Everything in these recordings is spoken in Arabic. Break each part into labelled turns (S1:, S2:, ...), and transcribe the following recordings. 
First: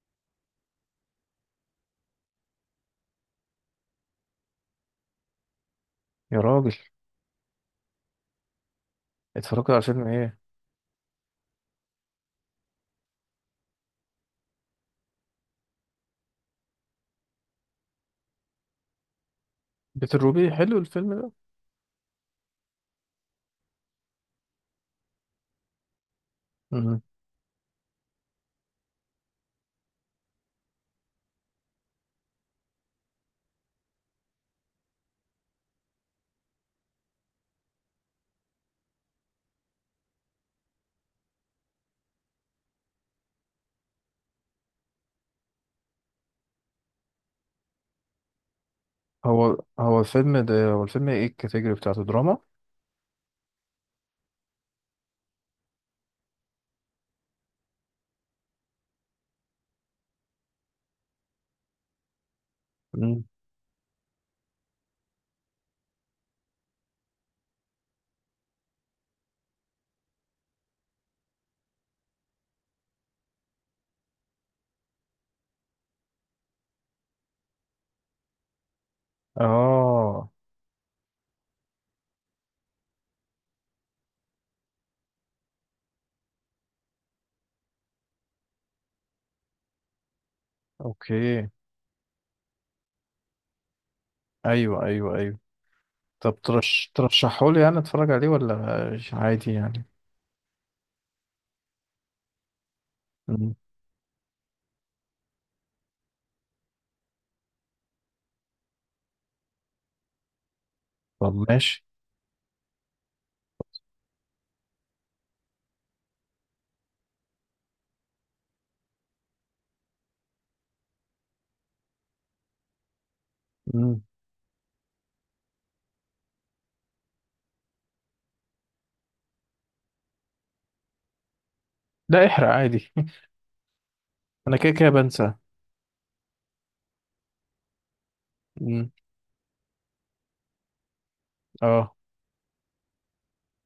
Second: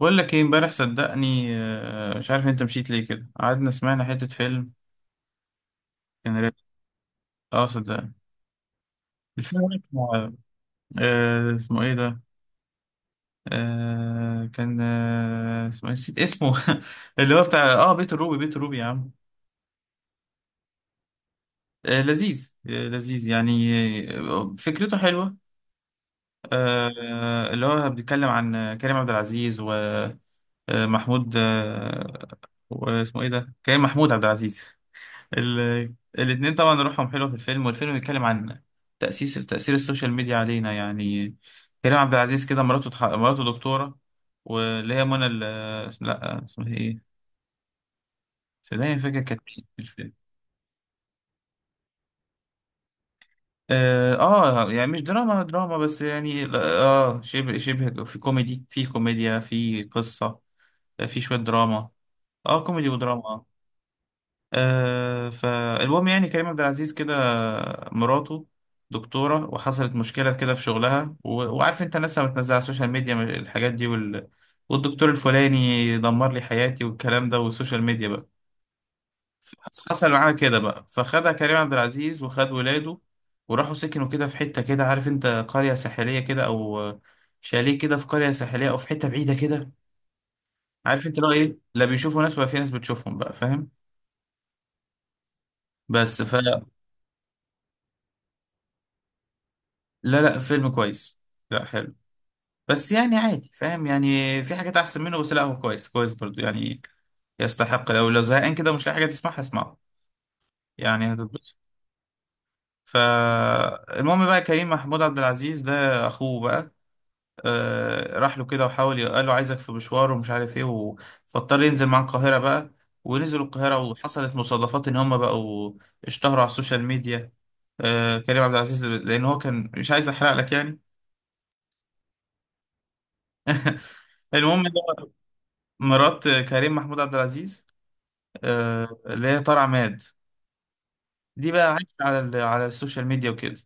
S1: بقول لك ايه امبارح صدقني، مش عارف انت مشيت ليه كده. قعدنا سمعنا حتة فيلم. كان
S2: يا
S1: رايق.
S2: راجل،
S1: اه صدقني. الفيلم
S2: اتفرجت
S1: ده
S2: على فيلم
S1: اسمه
S2: ايه؟
S1: اسمه ايه ده؟ آه، كان آه، اسمه إيه؟ نسيت اسمه. اللي هو بتاع بيت الروبي. بيت الروبي يا عم.
S2: بيت الروبي حلو الفيلم ده.
S1: لذيذ، لذيذ يعني. فكرته حلوة.
S2: مم.
S1: اللي هو بيتكلم عن كريم عبد العزيز ومحمود. واسمه ايه ده؟ كريم محمود عبد العزيز. ال... الاتنين طبعا روحهم حلوة في الفيلم. والفيلم بيتكلم عن تأثير السوشيال ميديا علينا يعني. كريم عبد العزيز كده مراته مراته دكتورة، واللي هي منى لا اسمها ايه؟ فدايما فاكر كانت
S2: هو
S1: مين في
S2: هو
S1: الفيلم.
S2: الفيلم ده هو الفيلم ايه الكاتيجوري بتاعته، دراما؟
S1: اه، يعني مش دراما دراما بس يعني لا، اه شبه في كوميدي، في كوميديا، في قصة، في شوية دراما. اه كوميدي
S2: مم.
S1: ودراما. فالمهم يعني كريم عبد العزيز كده مراته دكتورة، وحصلت مشكلة كده في شغلها وعارف انت الناس لما بتنزل على السوشيال ميديا من الحاجات دي والدكتور الفلاني دمر لي حياتي والكلام ده والسوشيال ميديا بقى. حصل
S2: اه.
S1: معاها كده بقى، فخدها كريم عبد العزيز وخد ولاده، وراحوا سكنوا كده في حتة كده، عارف انت، قرية ساحلية كده او شاليه كده في قرية ساحلية او في حتة بعيدة كده. عارف انت لو
S2: اوكي.
S1: ايه، لا بيشوفوا ناس ولا في ناس بتشوفهم بقى، فاهم؟
S2: ايوه ايوه ايوه.
S1: بس
S2: طب ترشحه لي يعني اتفرج عليه ولا عادي يعني؟
S1: لا لا، فيلم كويس. لا حلو. بس يعني عادي،
S2: مم.
S1: فاهم؟ يعني في حاجات احسن منه، بس لا هو كويس كويس برضو يعني. يستحق، لو زهقان كده مش لاقي حاجه تسمعها اسمعه. يعني
S2: طب
S1: هتتبسط.
S2: ماشي.
S1: فالمهم بقى كريم محمود عبد العزيز ده اخوه بقى، آه راح له كده وحاول قال له عايزك في مشوار ومش عارف ايه فاضطر ينزل مع القاهره بقى. ونزلوا القاهره
S2: مم.
S1: وحصلت مصادفات ان هم بقوا اشتهروا على السوشيال ميديا. آه كريم عبد العزيز لان هو كان مش عايز احرق لك يعني.
S2: لا احرق عادي. انا
S1: المهم،
S2: كده كده بنسى.
S1: مرات كريم محمود عبد العزيز،
S2: مم.
S1: اللي هي طار عماد، دي بقى عايشه
S2: اه.
S1: على على السوشيال ميديا وكده.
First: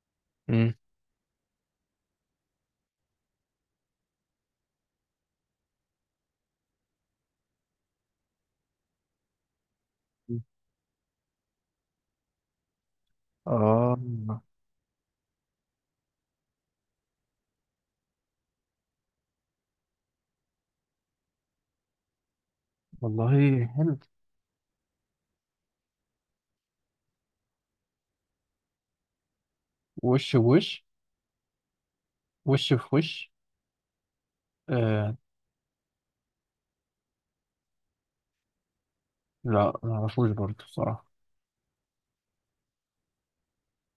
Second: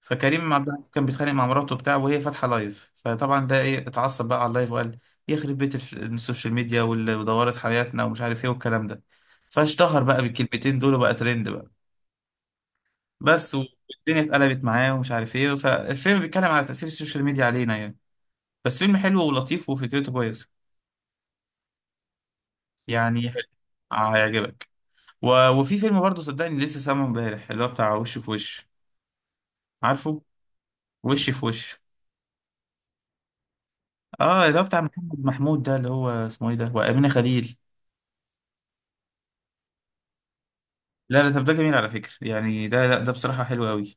S1: فكريم عبد
S2: مم.
S1: العزيز كان بيتخانق مع مراته بتاعه وهي فاتحه لايف، فطبعا ده ايه اتعصب بقى على اللايف وقال يخرب بيت السوشيال ميديا واللي ودورت حياتنا ومش عارف ايه والكلام ده. فاشتهر بقى بالكلمتين دول وبقى ترند بقى بس. والدنيا
S2: اه.
S1: اتقلبت معاه ومش عارف ايه. فالفيلم بيتكلم على تأثير السوشيال ميديا علينا يعني. بس فيلم حلو ولطيف وفكرته كويسه. يعني حلو.
S2: والله حلو.
S1: هيعجبك. وفي فيلم برضه صدقني لسه سامعه امبارح اللي هو بتاع وش في وش، عارفه؟
S2: وش بوش.
S1: وش في وش.
S2: وش في وش.
S1: اه اللي هو بتاع
S2: آه،
S1: محمد محمود ده، اللي هو اسمه ايه ده، وأمينة خليل.
S2: لا ما اعرفوش برضه الصراحة.
S1: لا لا طب ده جميل على فكرة يعني، ده لا ده بصراحة حلو قوي.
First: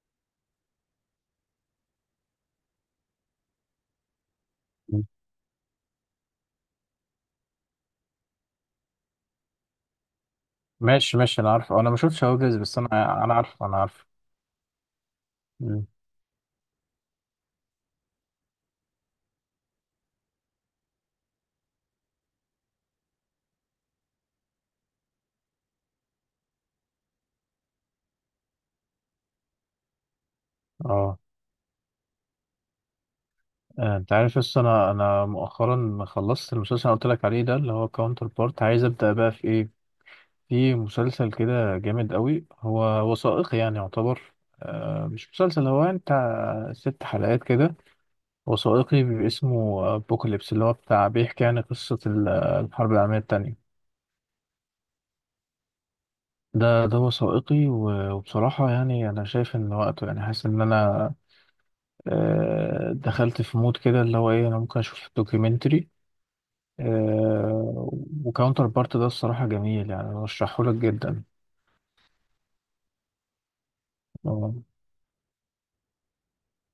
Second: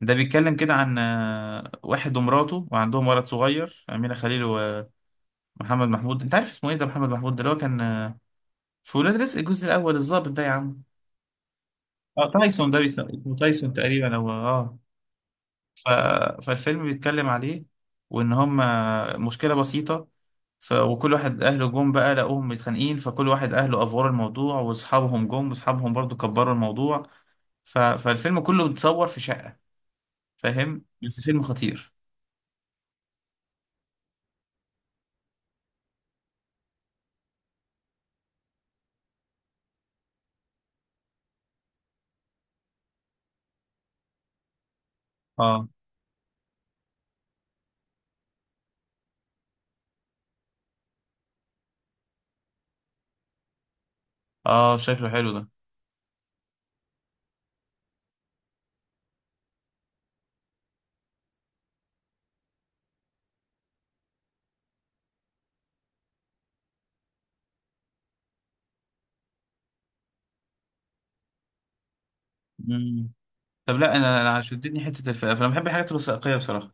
S1: ده بيتكلم كده عن واحد ومراته وعندهم ولد صغير، أمينة خليل ومحمد محمود. انت عارف اسمه ايه ده؟ محمد محمود ده اللي هو كان في ولاد رزق الجزء الأول الضابط ده يا عم.
S2: ماشي ماشي، انا عارف، انا ما شفتش
S1: اه
S2: هواجز
S1: تايسون
S2: بس
S1: ده بيسموه،
S2: انا
S1: اسمه
S2: عارف
S1: تايسون
S2: انا عارف.
S1: تقريبا او اه.
S2: مم.
S1: ف... فالفيلم بيتكلم عليه، وان هم مشكله بسيطه. وكل واحد اهله جم بقى لقوهم متخانقين، فكل واحد اهله افوروا الموضوع، واصحابهم جم واصحابهم برضو كبروا الموضوع. فالفيلم كله بيتصور في شقه، فاهم؟
S2: اه.
S1: بس فيلم خطير.
S2: انت عارف، بس انا مؤخرا خلصت المسلسل اللي قلت لك عليه ده، اللي هو كاونتر بارت. عايز ابدا بقى في ايه؟ في مسلسل كده جامد قوي، هو وثائقي يعني يعتبر. مش مسلسل،
S1: اه
S2: هو انت، 6 حلقات كده، وثائقي، بيبقى اسمه بوكاليبس اللي هو بتاع، بيحكي يعني قصة الحرب العالمية التانية.
S1: اه شكله حلو ده.
S2: ده وثائقي، وبصراحة يعني أنا شايف إن وقته، يعني حاسس إن أنا دخلت في مود كده، اللي هو ايه، انا ممكن اشوف دوكيومنتري. آه، وكاونتر بارت ده الصراحة جميل، يعني برشحه لك جدا.
S1: مم. طب لا انا
S2: آه،
S1: شدتني حته الفئه، فانا بحب الحاجات الوثائقيه بصراحه.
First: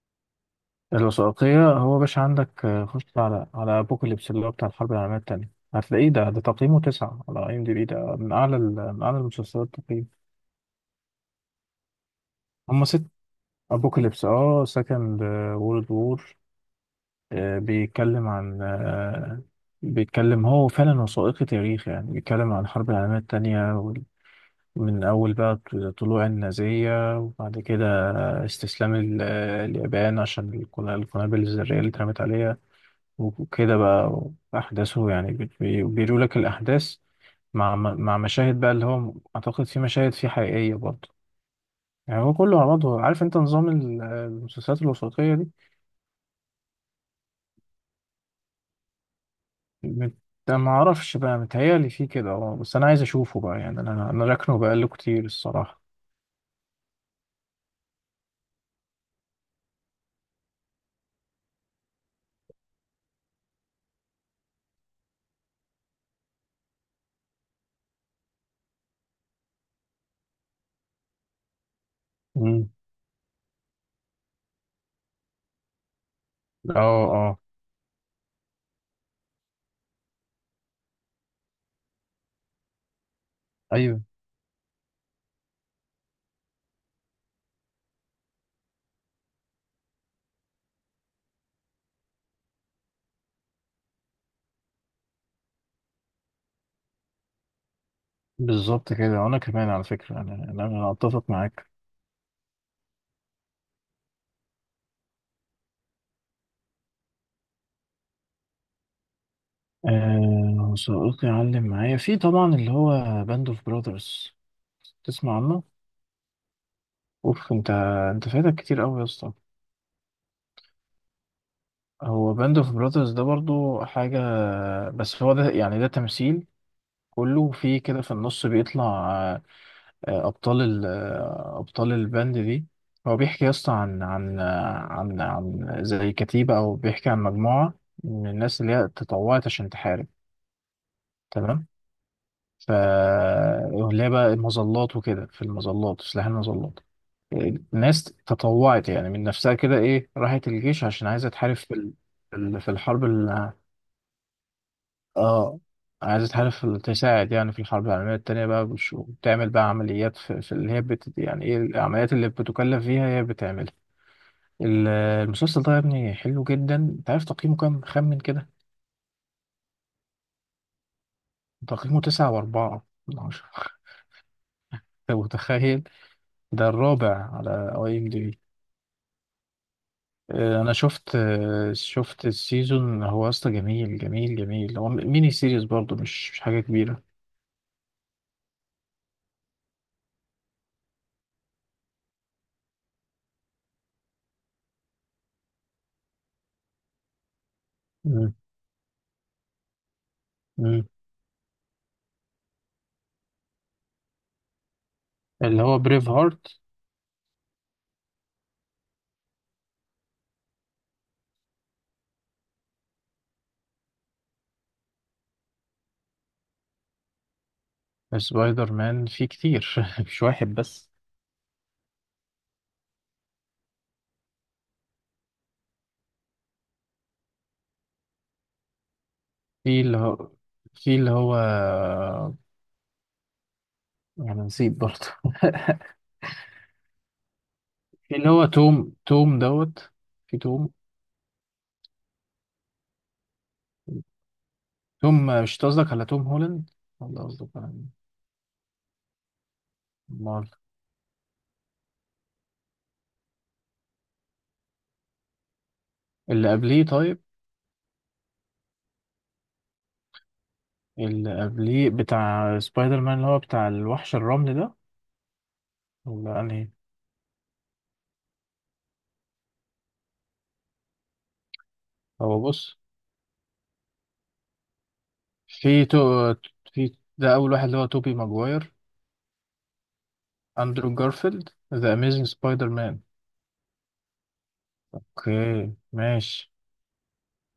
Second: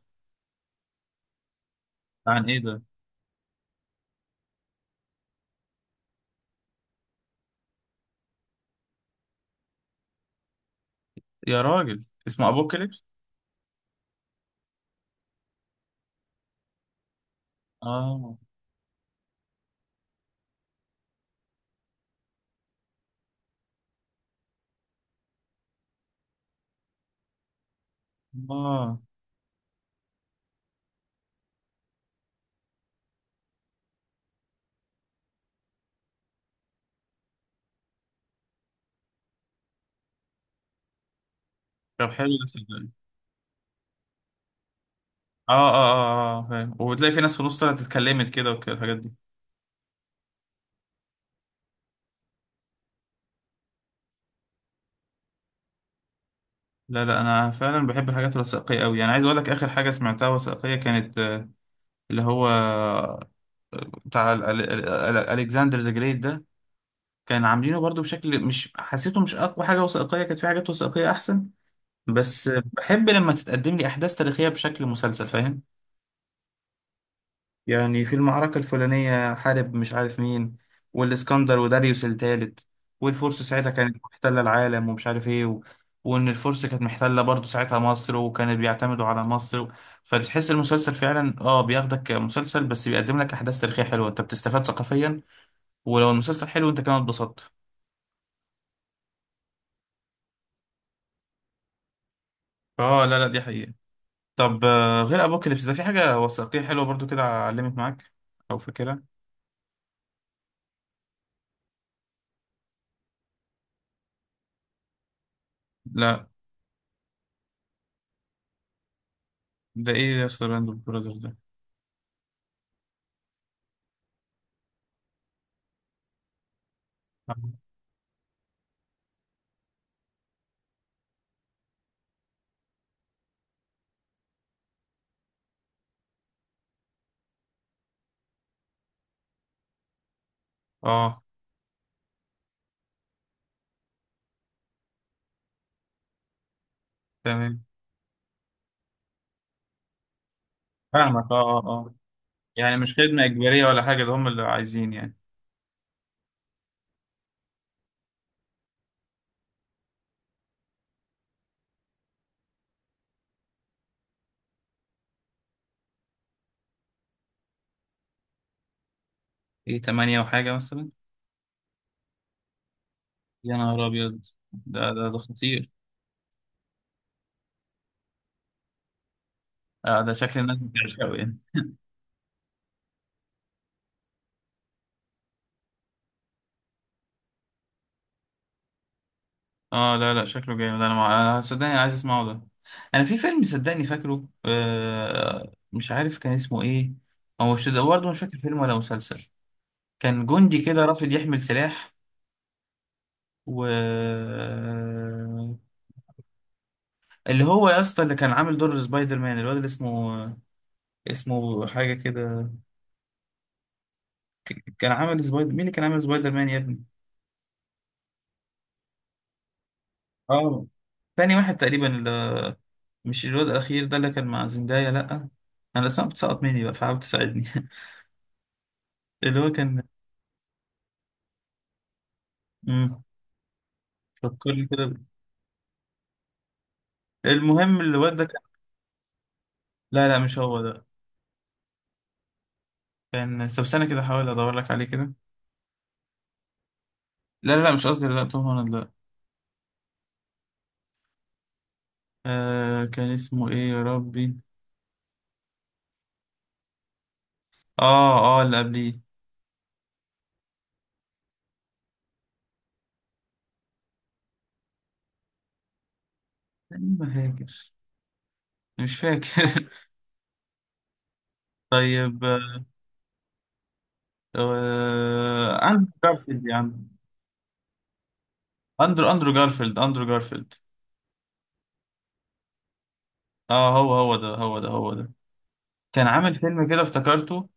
S2: الوثائقية هو باش
S1: عن ايه
S2: عندك.
S1: ده؟
S2: خش على ابوكاليبس اللي هو بتاع الحرب العالمية التانية، هتلاقيه ده ده تقييمه 9 على IMDB، ده من اعلى من اعلى المسلسلات تقييم.
S1: يا راجل اسمه
S2: هما
S1: ابوكاليبس.
S2: 6. ابوكاليبس، سكند وورلد وور. بيتكلم
S1: اه
S2: عن، بيتكلم هو فعلا وثائقي تاريخ يعني، بيتكلم عن الحرب العالمية التانية من أول بقى طلوع النازية، وبعد كده استسلام
S1: اه.
S2: اليابان عشان القنابل الذرية اللي اترمت عليها، وكده بقى. أحداثه يعني، بيقولوا لك الأحداث مع مشاهد بقى، اللي هو أعتقد في مشاهد فيه حقيقية برضه،
S1: طب
S2: يعني هو
S1: حلو
S2: كله على
S1: ده.
S2: بعضه، عارف أنت نظام المسلسلات الوثائقية دي.
S1: اه اه اه اه فاهم. وبتلاقي في ناس في النص طلعت اتكلمت كده وكده، الحاجات دي.
S2: مت- ما أعرفش بقى، متهيألي فيه كده، بس أنا عايز أشوفه بقى، يعني أنا أنا راكنه بقاله كتير الصراحة.
S1: لا لا انا فعلا بحب الحاجات الوثائقيه قوي يعني. عايز اقول لك اخر حاجه سمعتها وثائقيه كانت اللي هو بتاع الكسندر ذا جريت ده. كان عاملينه برضو بشكل مش حسيته مش اقوى حاجه وثائقيه. كانت في حاجات وثائقيه احسن. بس
S2: مم.
S1: بحب لما تتقدم لي احداث تاريخيه بشكل مسلسل، فاهم؟
S2: أه. أه.
S1: يعني في المعركة الفلانية حارب مش عارف مين، والإسكندر وداريوس التالت، والفرس ساعتها كانت
S2: أيوه.
S1: محتلة العالم ومش عارف إيه وإن الفرس كانت محتلة برضه ساعتها مصر وكانوا بيعتمدوا على مصر فبتحس المسلسل فعلا آه بياخدك كمسلسل بس بيقدم لك أحداث تاريخية حلوة، أنت بتستفاد ثقافيا. ولو المسلسل حلو أنت كمان اتبسطت.
S2: بالظبط كده، وانا كمان على فكره، انا انا أنا اتفق معاك.
S1: آه لا لا دي حقيقة. طب غير أبوكاليبس ده في حاجة وثائقية حلوة برضه كده علمت معاك أو فاكرها؟
S2: صديقي علم معايا، في طبعا اللي هو باند اوف براذرز. تسمع عنه؟
S1: لا،
S2: اوف، انت، انت فايتك كتير قوي يا اسطى.
S1: ده إيه يا اسطى براندو براذرز ده؟
S2: هو باند اوف براذرز ده برضو حاجه، بس هو ده يعني ده تمثيل، كله في كده، في النص بيطلع، آه، آه، ابطال ال- آه، ابطال الباند دي. هو بيحكي يا اسطى عن عن زي كتيبه، او بيحكي عن مجموعه من الناس اللي هي تطوعت عشان تحارب.
S1: آه
S2: تمام. ف اللي هي بقى المظلات وكده، في المظلات، سلاح المظلات.
S1: تمام.
S2: الناس تطوعت يعني من نفسها كده ايه، راحت الجيش عشان عايزه
S1: فاهمك
S2: تحارب
S1: اه اه
S2: في
S1: اه.
S2: في
S1: يعني مش
S2: الحرب
S1: خدمة إجبارية ولا حاجة، ده هم اللي عايزين يعني.
S2: اه، عايزه تحارب في تساعد يعني في الحرب العالميه التانيه بقى، وبتعمل بقى عمليات، في, في اللي هي يعني ايه، العمليات اللي بتكلف فيها هي بتعملها. المسلسل ده يا ابني حلو جدا، انت عارف تقييمه كام؟ خمن كده.
S1: إيه تمانية وحاجة مثلا؟
S2: تقييمه 9.4 من 10.
S1: يا نهار أبيض. ده
S2: أنت
S1: خطير.
S2: متخيل؟ ده الرابع على IMDB.
S1: آه ده شكل الناس
S2: انا
S1: بتعشقه يعني.
S2: شفت السيزون، هو اصلا جميل جميل جميل، هو ميني سيريز برضو، مش حاجه كبيره.
S1: اه لا لا شكله جامد. أنا مع... أنا صدقني عايز أسمعه ده. أنا في فيلم صدقني فاكره، آه مش عارف كان اسمه إيه. هو مش ده برضه، مش
S2: مم.
S1: فاكر فيلم ولا مسلسل. كان جندي كده
S2: مم.
S1: رافض يحمل سلاح و.
S2: اللي هو بريف هارت.
S1: اللي هو يا اسطى اللي كان عامل دور سبايدر مان، الواد اللي اسمه، اسمه حاجة كده. كان عمل سبايدر مين، اللي كان عامل سبايدر مان يا ابني.
S2: سبايدر مان فيه كتير، مش واحد
S1: اه
S2: بس.
S1: تاني واحد تقريبا اللي... مش الواد الأخير ده اللي كان مع زندايا لأ. أنا الأسماء بتسقط مني بقى فحاول تساعدني. اللي هو
S2: في
S1: كان،
S2: اللي هو في اللي هو،
S1: مم،
S2: انا
S1: فكرني
S2: نسيت
S1: كده
S2: برضو.
S1: المهم الواد
S2: في
S1: ده
S2: اللي
S1: كان.
S2: هو توم دوت.
S1: لا لا
S2: في
S1: مش هو
S2: توم.
S1: ده. كان طب استنى كده أحاول أدور لك عليه كده.
S2: توم، مش قصدك على توم هولاند ولا قصدك
S1: لا لا
S2: على
S1: لا مش
S2: مين؟
S1: قصدي، لا توم هولاند لا.
S2: امال.
S1: آه كان اسمه إيه يا ربي؟
S2: اللي قبليه طيب.
S1: آه آه اللي قبليه.
S2: اللي قبليه بتاع سبايدر مان اللي هو بتاع الوحش الرمل ده، ولا انهي؟
S1: تقريباً هاجر، مش فاكر. طيب
S2: هو
S1: آه.
S2: بص. في
S1: عندك
S2: تو
S1: جارفيلد يا عم.
S2: في ده اول واحد اللي هو توبي ماجواير.
S1: اندرو جارفيلد، اندرو جارفيلد.
S2: اندرو جارفيلد، ذا اميزنج سبايدر مان.
S1: اه هو ده.
S2: اوكي.
S1: كان عامل
S2: ماشي.
S1: فيلم كده افتكرته.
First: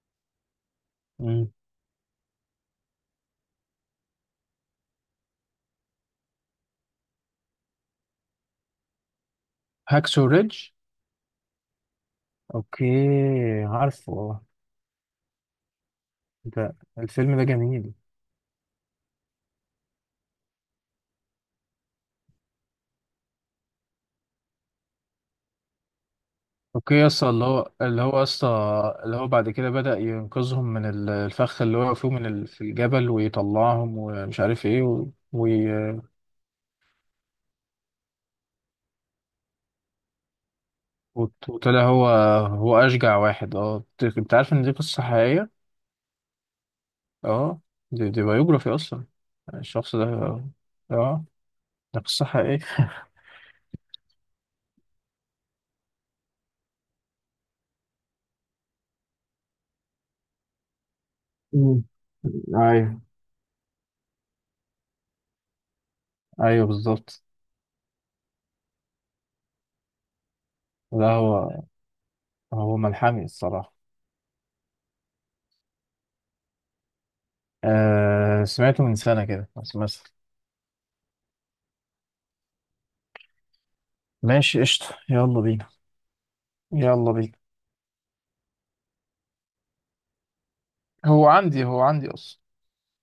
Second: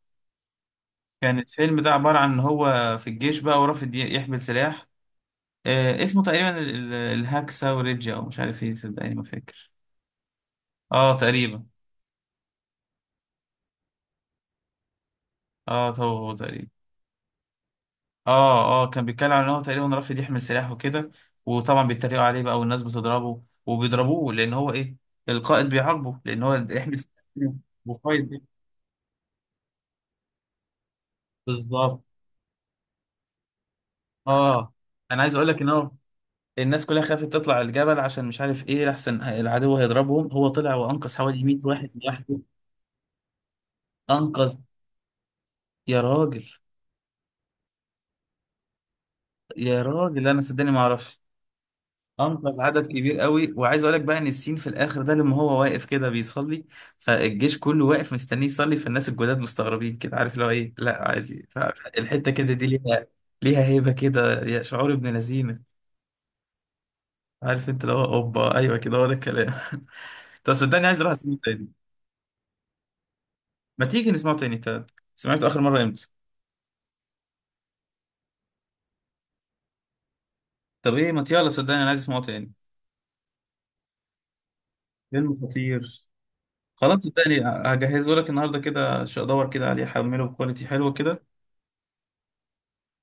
S1: كان
S2: مم.
S1: الفيلم ده عبارة عن ان هو في الجيش بقى ورافض يحمل سلاح. آه اسمه تقريبا الهاكسا وريجيا او مش عارف ايه، صدقني ما فاكر.
S2: هاكسو ريدج.
S1: اه تقريبا.
S2: اوكي. عارفه.
S1: اه هو هو تقريبا.
S2: ده الفيلم ده جميل.
S1: اه اه كان بيتكلم عن ان هو تقريبا رافض يحمل سلاح وكده. وطبعا بيتريقوا عليه بقى، والناس بتضربه وبيضربوه لان هو ايه، القائد بيعاقبه لان هو
S2: اوكي
S1: يحمل
S2: يا
S1: سلاح.
S2: اسطى، اللي هو يا
S1: وقائد
S2: اسطى،
S1: إيه؟
S2: اللي هو بعد كده بدأ ينقذهم من الفخ اللي وقعوا
S1: بالظبط.
S2: فيه من في الجبل، ويطلعهم، ومش عارف
S1: اه
S2: ايه
S1: انا عايز اقول لك ان هو
S2: وي...
S1: الناس كلها خافت تطلع الجبل عشان مش عارف ايه لحسن العدو هيضربهم. هو طلع وانقذ حوالي 100
S2: وطلع
S1: واحد
S2: هو،
S1: لوحده.
S2: هو اشجع واحد. اه، أنت عارف
S1: انقذ.
S2: ان دي قصة حقيقية.
S1: يا راجل.
S2: اه، دي بايوجرافي اصلا
S1: يا
S2: الشخص ده.
S1: راجل انا صدقني ما اعرفش.
S2: اه، ده قصة حقيقية.
S1: انقذ عدد كبير قوي. وعايز اقول لك بقى ان السين في الاخر ده لما هو واقف كده بيصلي، فالجيش كله واقف مستنيه يصلي، فالناس الجداد مستغربين كده، عارف اللي هو ايه، لا عادي.
S2: مم.
S1: فالحته كده دي
S2: ايوه،
S1: ليها، ليها هيبه كده، يا شعور ابن لذينه.
S2: ايوه بالظبط.
S1: عارف انت اللي هو اوبا، ايوه كده هو ده الكلام. طب صدقني عايز
S2: ده
S1: اروح اسمعه
S2: هو،
S1: تاني.
S2: هو ملحمي الصراحة.
S1: ما تيجي نسمعه تاني انت. سمعته اخر مره امتى؟
S2: آه، سمعته من سنة كده بس مثلا.
S1: طب ايه ما يلا صدقني انا عايز اسمعه تاني.
S2: ماشي قشطة،
S1: فيلم
S2: يلا بينا.
S1: خطير. خلاص
S2: يلا بينا.
S1: صدقني هجهزه لك النهارده كده. ادور كده عليه احمله بكواليتي حلوه كده.
S2: هو عندي، هو عندي اصلا.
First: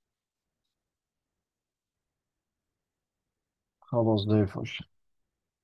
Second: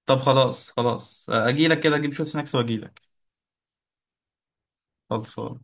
S1: طب خلاص خلاص اجي لك كده، اجيب شويه سناكس واجي لك.
S2: خلاص، زي الفل.
S1: خلصان.